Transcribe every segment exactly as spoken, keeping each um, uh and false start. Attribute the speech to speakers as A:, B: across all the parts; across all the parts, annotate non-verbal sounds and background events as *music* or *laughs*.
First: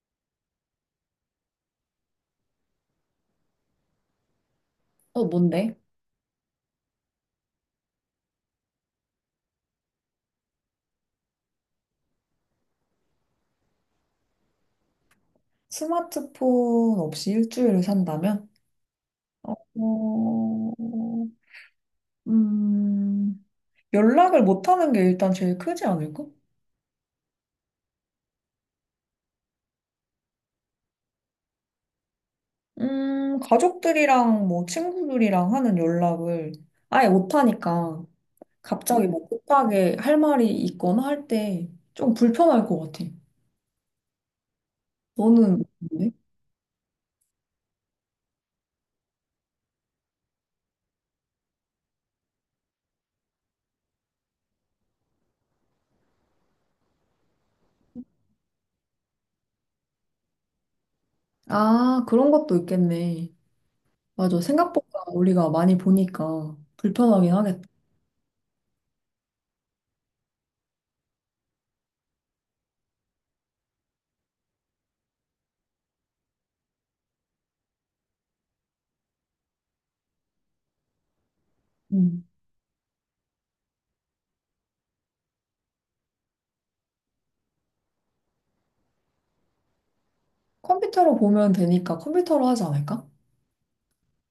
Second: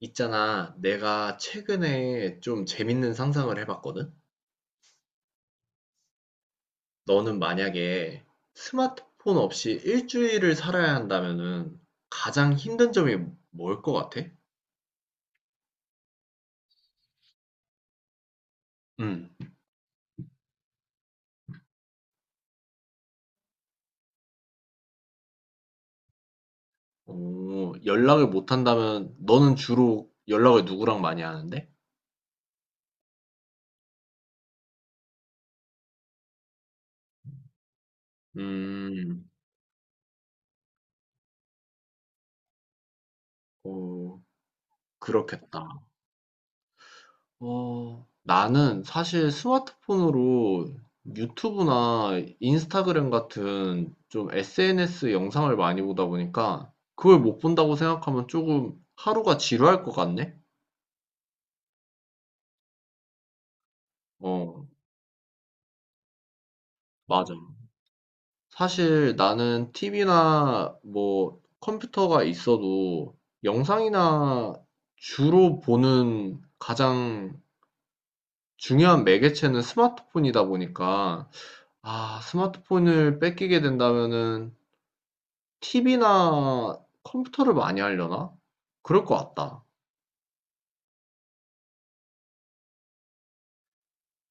A: 있잖아, 내가 최근에 좀 재밌는 상상을 해봤거든?
B: 어, 뭔데?
A: 너는 만약에 스마트폰 없이 일주일을 살아야 한다면은 가장 힘든 점이 뭘 것 같아?
B: 스마트폰 없이 일주일을 산다면?
A: 응.
B: 어, 음, 연락을 못하는 게 일단 제일 크지 않을까?
A: 오, 연락을 못 한다면 너는 주로 연락을 누구랑 많이 하는데?
B: 음, 가족들이랑 뭐 친구들이랑 하는 연락을 아예 못하니까 갑자기 음.
A: 음,
B: 뭐 급하게 할 말이 있거나 할 때 좀 불편할 것 같아.
A: 오,
B: 너는
A: 그렇겠다.
B: 어때?
A: 어, 나는 사실 스마트폰으로 유튜브나 인스타그램 같은 좀 에스엔에스 영상을 많이 보다 보니까 그걸 못 본다고 생각하면 조금 하루가 지루할 것 같네?
B: 아, 그런 것도 있겠네. 맞아.
A: 어,
B: 생각보다 우리가 많이 보니까 불편하긴
A: 맞아.
B: 하겠다.
A: 사실 나는 티비나 뭐 컴퓨터가 있어도 영상이나 주로 보는 가장 중요한 매개체는 스마트폰이다 보니까 아,
B: 음.
A: 스마트폰을 뺏기게 된다면은 티비나 컴퓨터를 많이 하려나? 그럴 것 같다.
B: 컴퓨터로 보면 되니까 컴퓨터로 하지 않을까?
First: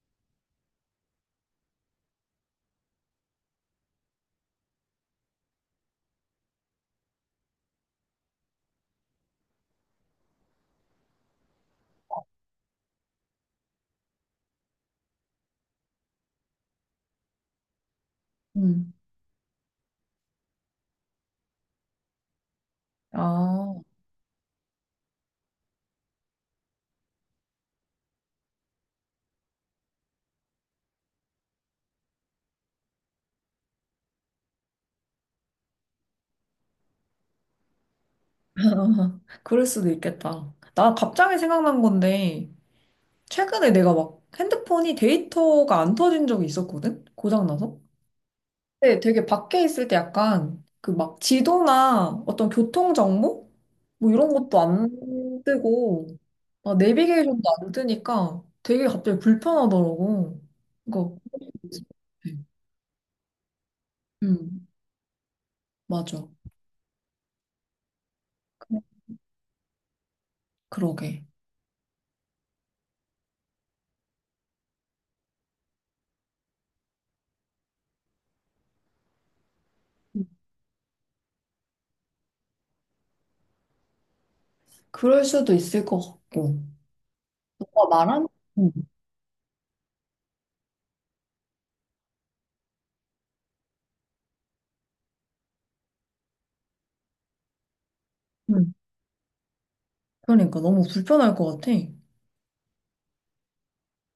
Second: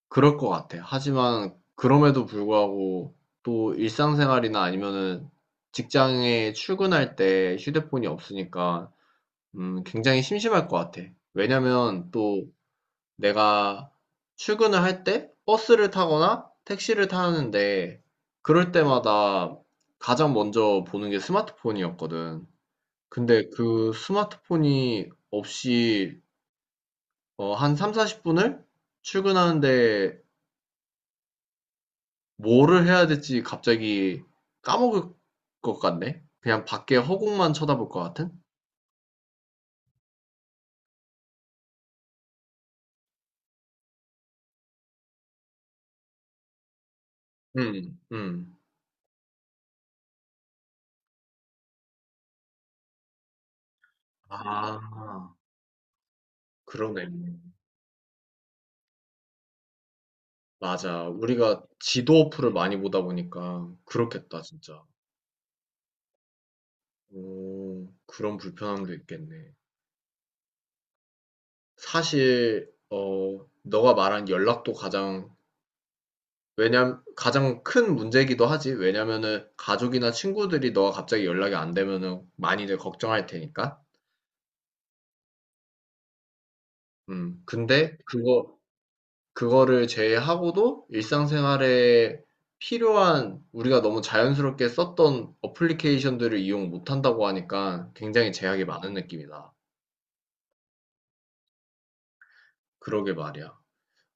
A: 그럴 것 같아. 하지만 그럼에도 불구하고 또 일상생활이나 아니면은 직장에 출근할 때 휴대폰이 없으니까 음, 굉장히 심심할 것 같아. 왜냐면 또 내가 출근을 할 때 버스를 타거나 택시를 타는데 그럴
B: 음.
A: 때마다 가장 먼저 보는 게 스마트폰이었거든. 근데
B: 아,
A: 그 스마트폰이 없이 어, 한 삼, 사십 분을 출근하는데 뭐를 해야 될지 갑자기 까먹을 것 같네. 그냥 밖에 허공만 쳐다볼 것 같은?
B: *laughs* 그럴 수도 있겠다. 나 갑자기 생각난 건데, 최근에 내가 막 핸드폰이 데이터가 안 터진 적이 있었거든? 고장나서?
A: 음, 음.
B: 근데 되게 밖에 있을 때 약간 그 막 지도나 어떤 교통정보? 뭐 이런 것도
A: 아,
B: 안 뜨고, 아,
A: 그러네.
B: 내비게이션도 안 뜨니까 되게 갑자기 불편하더라고.
A: 맞아.
B: 그거.
A: 우리가 지도 어플을 많이 보다 보니까 그렇겠다,
B: 음,
A: 진짜.
B: 맞아.
A: 오, 그런
B: 그-
A: 불편함도 있겠네.
B: 그러게.
A: 사실, 어, 너가 말한 연락도 가장 왜냐 면 가장 큰 문제이기도 하지. 왜냐면은 가족이나 친구들이 너가 갑자기 연락이 안 되면은 많이들 걱정할 테니까.
B: 그럴 수도 있을 것 같고.
A: 음.
B: 너가
A: 근데
B: 말한?
A: 그거
B: 응,
A: 그거를 제외하고도 일상생활에 필요한 우리가 너무 자연스럽게 썼던 어플리케이션들을 이용 못 한다고 하니까 굉장히 제약이
B: 응.
A: 많은 느낌이다.
B: 그러니까 너무 불편할 것 같아.
A: 그러게 말이야.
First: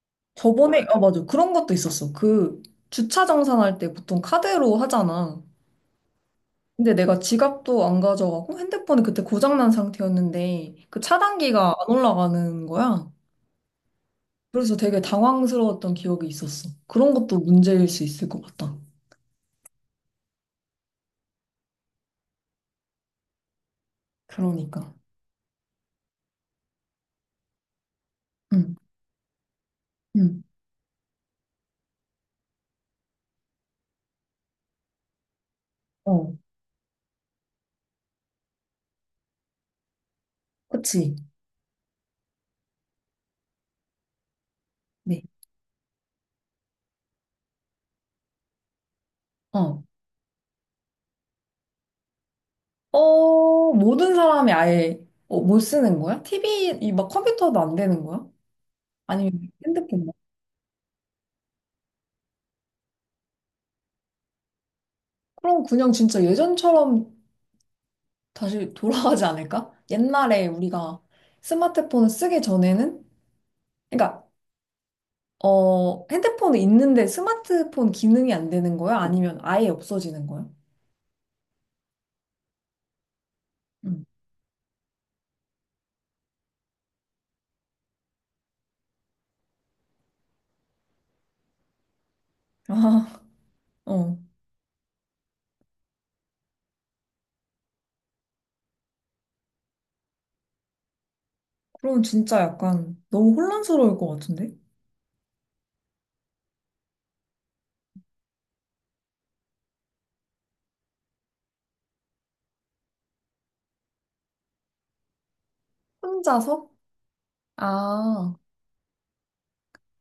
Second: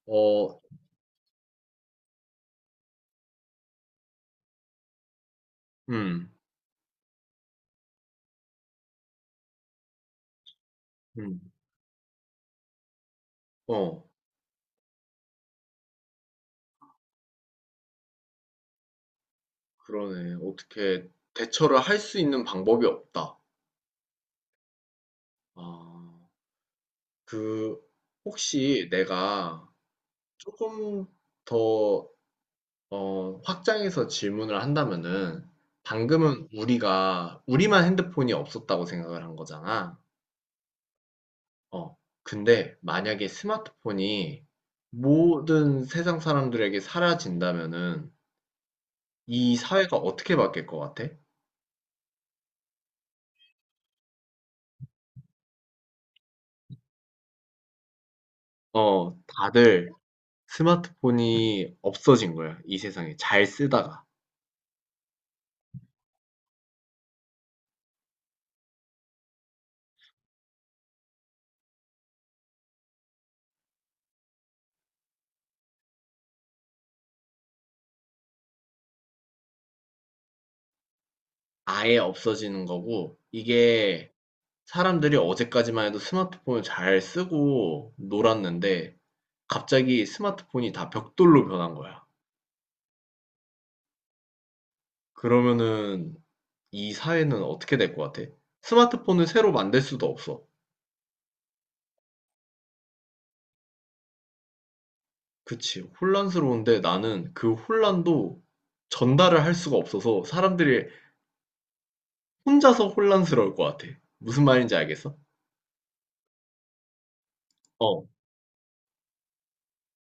A: 어,
B: 저번에, 아, 맞아. 그런 것도 있었어. 그 주차 정산할 때 보통 카드로 하잖아.
A: 음,
B: 근데 내가 지갑도 안 가져가고 핸드폰이 그때 고장난 상태였는데 그
A: 음,
B: 차단기가 안 올라가는 거야.
A: 어,
B: 그래서 되게 당황스러웠던 기억이 있었어. 그런 것도 문제일 수 있을 것 같다.
A: 그러네. 어떻게 대처를 할 수 있는 방법이 없다.
B: 그러니까.
A: 아. 그
B: 응,
A: 혹시 내가
B: 응,
A: 조금 더 어, 확장해서 질문을 한다면은
B: 어,
A: 방금은 우리가 우리만 핸드폰이 없었다고 생각을 한 거잖아.
B: 그치.
A: 어. 근데 만약에 스마트폰이
B: 네.
A: 모든 세상 사람들에게 사라진다면은 이
B: 어.
A: 사회가 어떻게 바뀔 것 같아?
B: 어, 모든 사람이 아예 어, 못 쓰는 거야? 티비, 이 막 컴퓨터도 안 되는 거야?
A: 어,
B: 아니면 핸드
A: 다들
B: 폰
A: 스마트폰이 없어진 거야. 이 세상에 잘 쓰다가
B: 그럼 그냥 진짜 예전처럼 다시 *laughs* 돌아가지 않을까? 옛날에 우리가 스마트폰을 쓰기 전에는? 그러니까, 어, 핸드폰은 있는데 스마트폰 기능이 안 되는 거야? 아니면 아예 없어지는 거야?
A: 아예 없어지는 거고
B: 응.
A: 이게 사람들이 어제까지만 해도 스마트폰을 잘 쓰고 놀았는데 갑자기 스마트폰이 다 벽돌로 변한 거야.
B: *laughs* 아, 어.
A: 그러면은 이 사회는 어떻게 될 것 같아? 스마트폰을 새로 만들 수도 없어.
B: 그럼 진짜 약간 너무 혼란스러울 것 같은데?
A: 그치. 혼란스러운데 나는 그 혼란도 전달을 할 수가 없어서 사람들이 혼자서 혼란스러울 것 같아. 무슨 말인지 알겠어?
B: 혼자서?
A: 어.
B: 아.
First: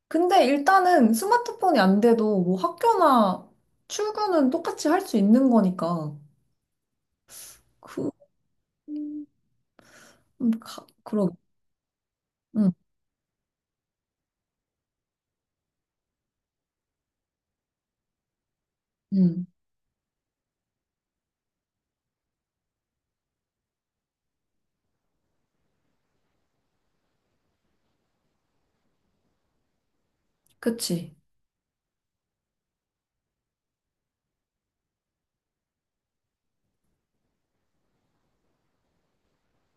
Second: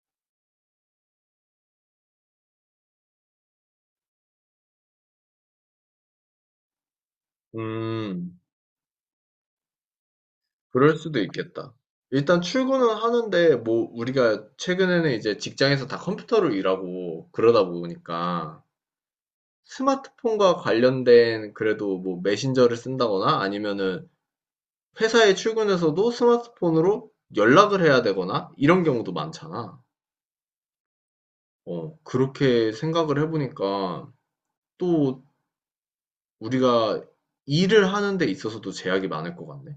B: 근데 일단은 스마트폰이 안 돼도 뭐 학교나 출근은 똑같이 할 수 있는 거니까. 그,
A: 음.
B: 음, 가,
A: 그럴 수도
B: 그러,
A: 있겠다. 일단
B: 응,
A: 출근은 하는데, 뭐, 우리가 최근에는 이제 직장에서 다 컴퓨터로 일하고 그러다 보니까
B: 응,
A: 스마트폰과 관련된 그래도 뭐 메신저를 쓴다거나 아니면은 회사에 출근해서도 스마트폰으로 연락을 해야 되거나 이런 경우도 많잖아.
B: 그치.
A: 어, 그렇게 생각을 해보니까 또 우리가 일을 하는 데 있어서도 제약이 많을 것 같네.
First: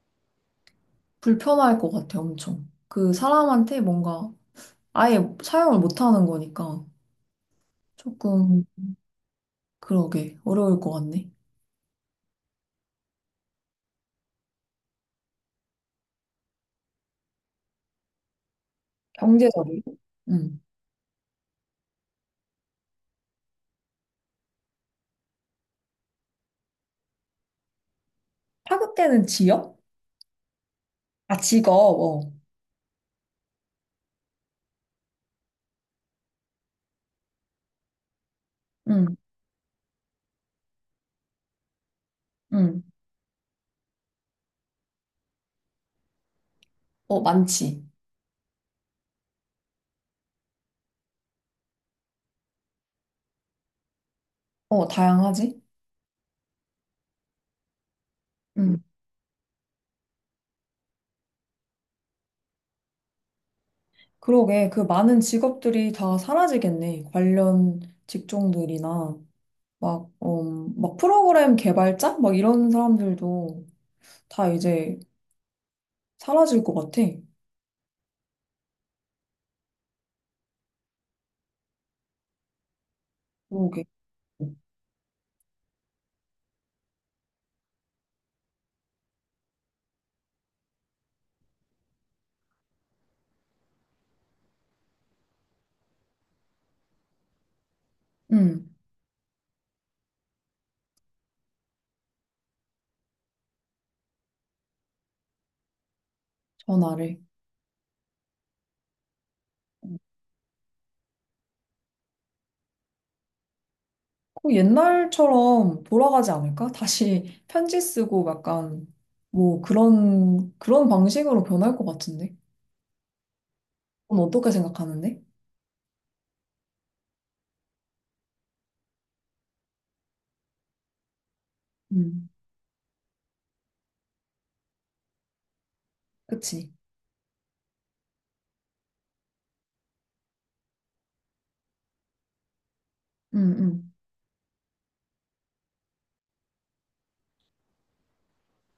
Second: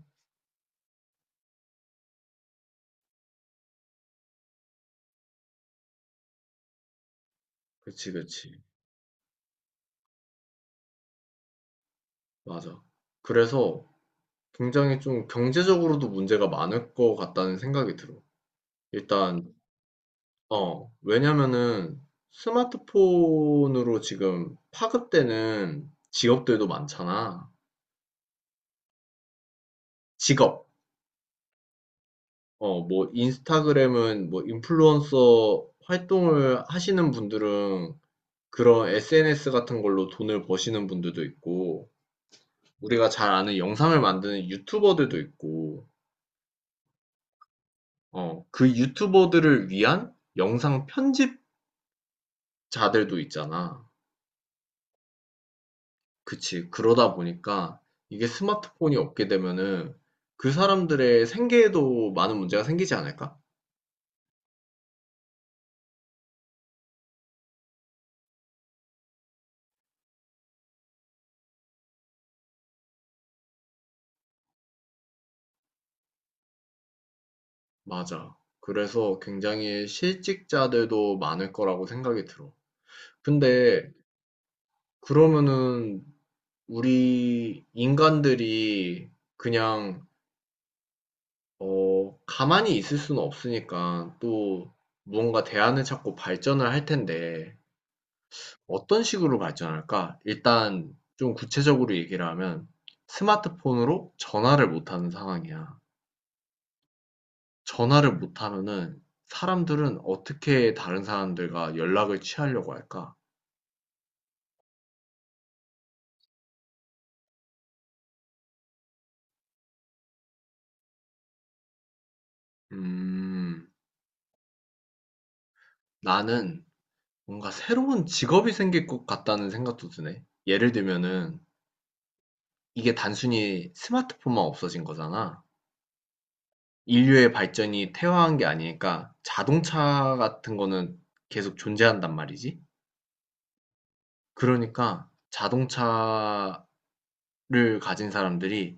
B: 불편할 것 같아, 엄청. 그 사람한테 뭔가 아예 사용을 못 하는 거니까
A: 그치, 그치.
B: 조금, 그러게, 어려울 것 같네.
A: 맞아. 그래서 굉장히 좀 경제적으로도 문제가 많을 것 같다는 생각이 들어. 일단,
B: 경제적이고. 응.
A: 어, 왜냐면은 스마트폰으로 지금 파급되는 직업들도 많잖아.
B: 파급되는 지역?
A: 직업.
B: 아, 직업, 어.
A: 어, 뭐, 인스타그램은 뭐, 인플루언서 활동을 하시는 분들은 그런
B: 응,
A: 에스엔에스 같은 걸로 돈을 버시는 분들도 있고,
B: 응.
A: 우리가 잘 아는 영상을 만드는 유튜버들도 있고,
B: 어, 많지.
A: 어, 그 유튜버들을 위한 영상 편집 자들도 있잖아.
B: 어, 다양하지?
A: 그치. 그러다 보니까 이게
B: 응.
A: 스마트폰이 없게 되면은 그 사람들의 생계에도 많은 문제가 생기지 않을까?
B: 그러게, 그 많은 직업들이 다 사라지겠네. 관련 직종들이나, 막, 어 막 프로그램 개발자? 막 이런 사람들도 다 이제 사라질 것 같아.
A: 맞아. 그래서 굉장히 실직자들도 많을 거라고 생각이 들어.
B: 그러게.
A: 근데 그러면은 우리 인간들이 그냥 어, 가만히 있을 수는 없으니까 또 무언가 대안을 찾고 발전을 할 텐데
B: 응,
A: 어떤 식으로 발전할까? 일단 좀 구체적으로 얘기를 하면 스마트폰으로 전화를 못 하는 상황이야.
B: 전화를.
A: 전화를 못 하면은 사람들은 어떻게 다른 사람들과 연락을 취하려고 할까?
B: 그 옛날처럼 돌아가지 않을까? 다시 편지 쓰고 약간, 뭐 그런, 그런 방식으로 변할 것 같은데?
A: 음,
B: 넌 어떻게 생각하는데?
A: 나는 뭔가 새로운 직업이 생길 것 같다는 생각도 드네. 예를 들면은
B: 음,
A: 이게 단순히 스마트폰만 없어진 거잖아.
B: 그치.
A: 인류의 발전이 태화한 게 아니니까 자동차 같은 거는 계속 존재한단 말이지.
B: 응, 응.
A: 그러니까 자동차를 가진 사람들이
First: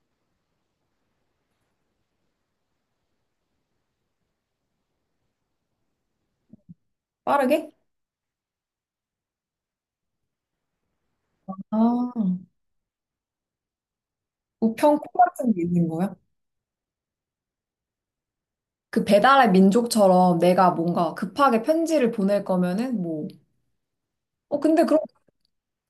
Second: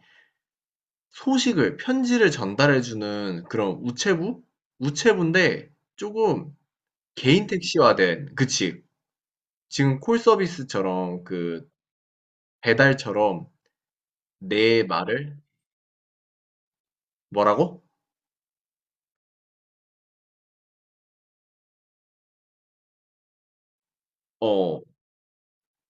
A: 소식을 편지를 전달해 주는 그런 우체부? 우체부인데 조금 개인
B: 빠르게?
A: 택시화된 그치. 지금 콜 서비스처럼 그
B: 아,
A: 배달처럼 내
B: 우편 콩
A: 말을
B: 같은 게 있는 거야?
A: 뭐라고?
B: 그 배달의 민족처럼 내가 뭔가 급하게 편지를 보낼 거면은 뭐, 어,
A: 어.
B: 근데 그럼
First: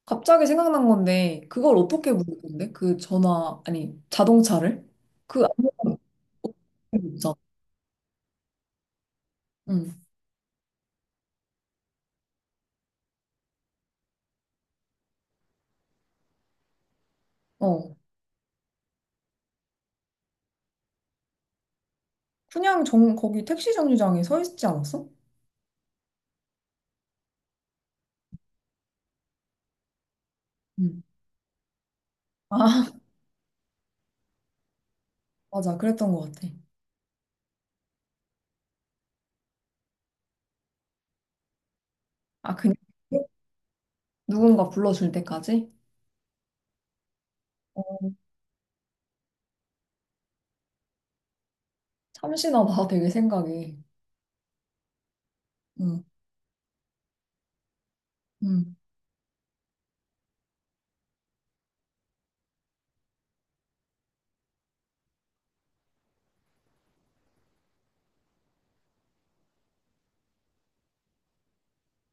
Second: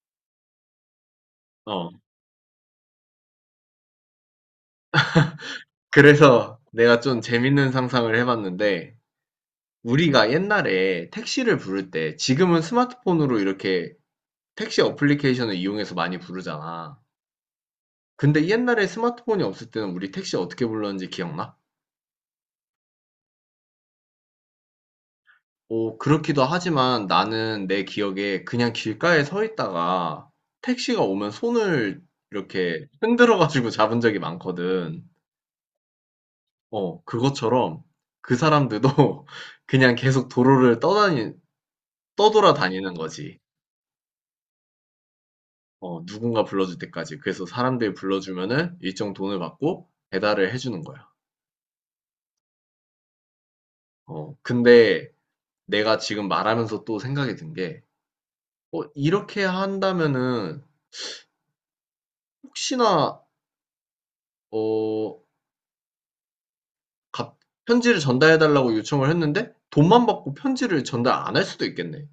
B: 갑자기 생각난 건데, 그걸
A: 어.
B: 어떻게 부를 건데? 그 전화, 아니, 자동차를? 그, 아무런 어떻게
A: 그래서 내가 좀
B: 부르잖아.
A: 재밌는 상상을 해 봤는데
B: 응,
A: 우리가 옛날에 택시를 부를 때 지금은 스마트폰으로 이렇게 택시 어플리케이션을 이용해서 많이 부르잖아.
B: 어.
A: 근데 옛날에 스마트폰이 없을 때는 우리 택시 어떻게 불렀는지 기억나?
B: 그냥 정, 거기 택시 정류장에 서 있지 않았어?
A: 오, 그렇기도 하지만 나는 내 기억에 그냥 길가에 서 있다가 택시가
B: 응.
A: 오면 손을 이렇게
B: 아, *laughs*
A: 흔들어가지고 *laughs* 잡은 적이 많거든.
B: 맞아. 그랬던 것 같아.
A: 어, 그것처럼 그 사람들도 *laughs* 그냥 계속 도로를 떠다니, 떠돌아
B: 아, 그냥
A: 다니는 거지.
B: 누군가 불러줄 때까지?
A: 어, 누군가 불러줄 때까지. 그래서 사람들이
B: 어,
A: 불러주면은 일정 돈을 받고 배달을 해주는 거야.
B: 참신하다, 되게 생각이.
A: 어, 근데 내가
B: 응,
A: 지금 말하면서 또 생각이 든 게,
B: 응.
A: 어, 이렇게 한다면은 혹시나 어, 갑- 편지를 전달해달라고 요청을 했는데 돈만 받고 편지를 전달 안 할 수도 있겠네.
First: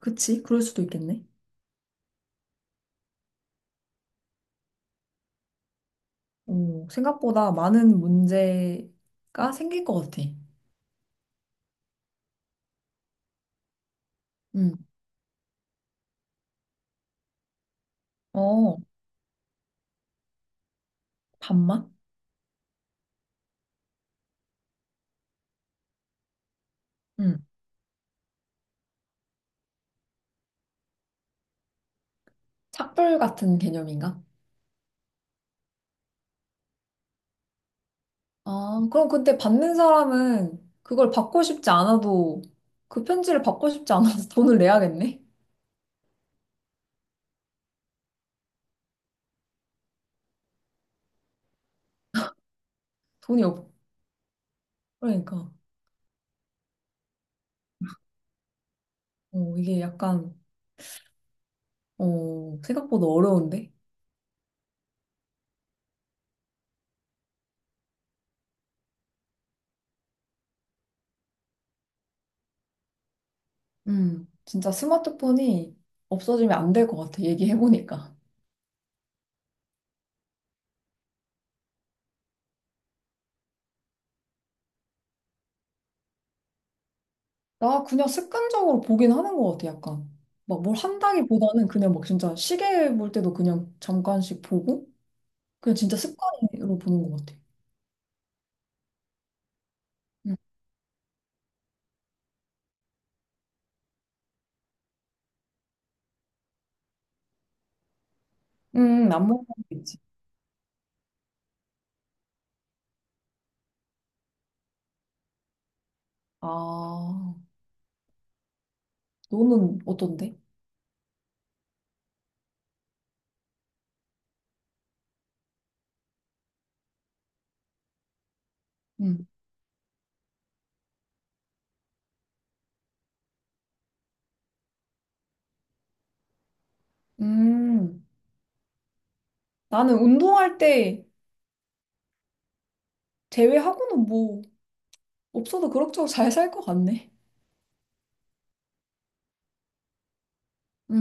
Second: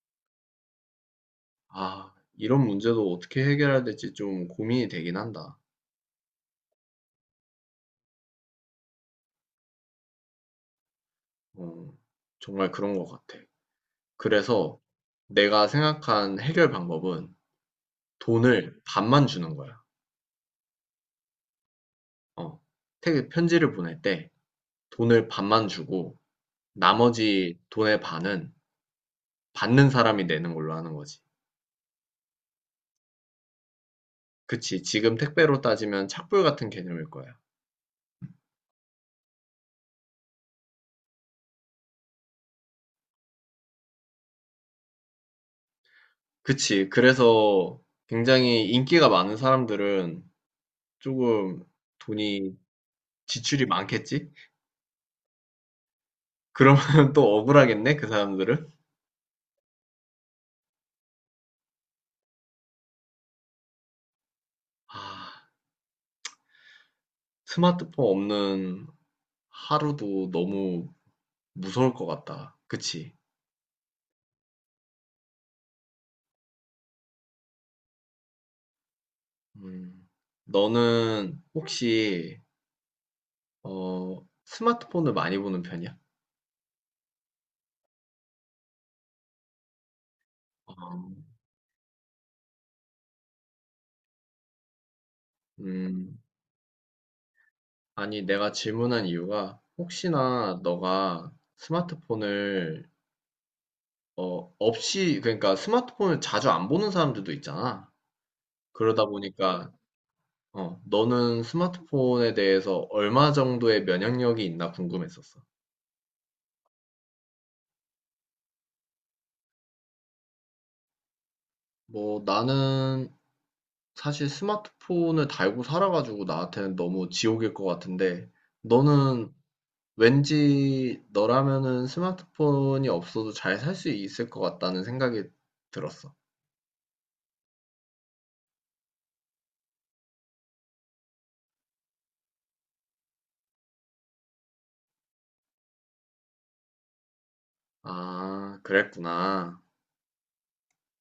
B: 그치? 그럴 수도 있겠네.
A: 아, 이런 문제도 어떻게 해결해야 될지 좀 고민이 되긴 한다.
B: 오, 생각보다 많은 문제가 생길 것 같아.
A: 어, 정말 그런 것 같아.
B: 음.
A: 그래서 내가 생각한 해결 방법은 돈을
B: 어,
A: 반만 주는 거야.
B: 반만?
A: 어, 태- 편지를 보낼 때 돈을 반만 주고
B: 응.
A: 나머지 돈의 반은 받는 사람이 내는 걸로 하는 거지.
B: 착불 같은 개념인가?
A: 그치. 지금 택배로 따지면 착불 같은 개념일 거야.
B: 아, 그럼 근데 받는 사람은 그걸 받고 싶지 않아도 그 편지를 받고 싶지 않아서 *laughs* 돈을 내야겠네?
A: 그치. 그래서 굉장히 인기가 많은 사람들은 조금 돈이
B: 돈이
A: 지출이
B: 없,
A: 많겠지?
B: 그러니까.
A: 그러면 *laughs* 또 억울하겠네, 그 사람들은.
B: 어, 이게 약간, 어, 생각보다 어려운데?
A: 아, 스마트폰 없는 하루도 너무 무서울 것 같다. 그치?
B: 음. 진짜 스마트폰이 없어지면 안 될 것 같아, 얘기해보니까.
A: 음, 너는 혹시, 어, 스마트폰을 많이 보는 편이야?
B: 나 그냥 습관적으로 보긴 하는 것 같아, 약간. 막 뭘
A: 어,
B: 한다기보다는 그냥 막 진짜 시계 볼 때도 그냥 잠깐씩 보고, 그냥 진짜
A: 음,
B: 습관으로 보는 것 같아.
A: 아니, 내가 질문한 이유가
B: 응.
A: 혹시나 너가 스마트폰을 어, 없이 그러니까 스마트폰을 자주 안 보는 사람들도 있잖아. 그러다
B: 음, 안 먹는 거
A: 보니까
B: 있지.
A: 어, 너는 스마트폰에 대해서 얼마 정도의 면역력이 있나 궁금했었어.
B: 아, 너는 어떤데?
A: 뭐 나는 사실 스마트폰을 달고 살아가지고 나한테는 너무 지옥일 것 같은데
B: 응.
A: 너는 왠지 너라면은 스마트폰이 없어도 잘 살 수 있을 것 같다는 생각이 들었어.
B: 음, 나는 운동할 때 제외하고는 뭐, 없어도 그럭저럭 잘 살 것 같네.
A: 아, 그랬구나.
B: 응.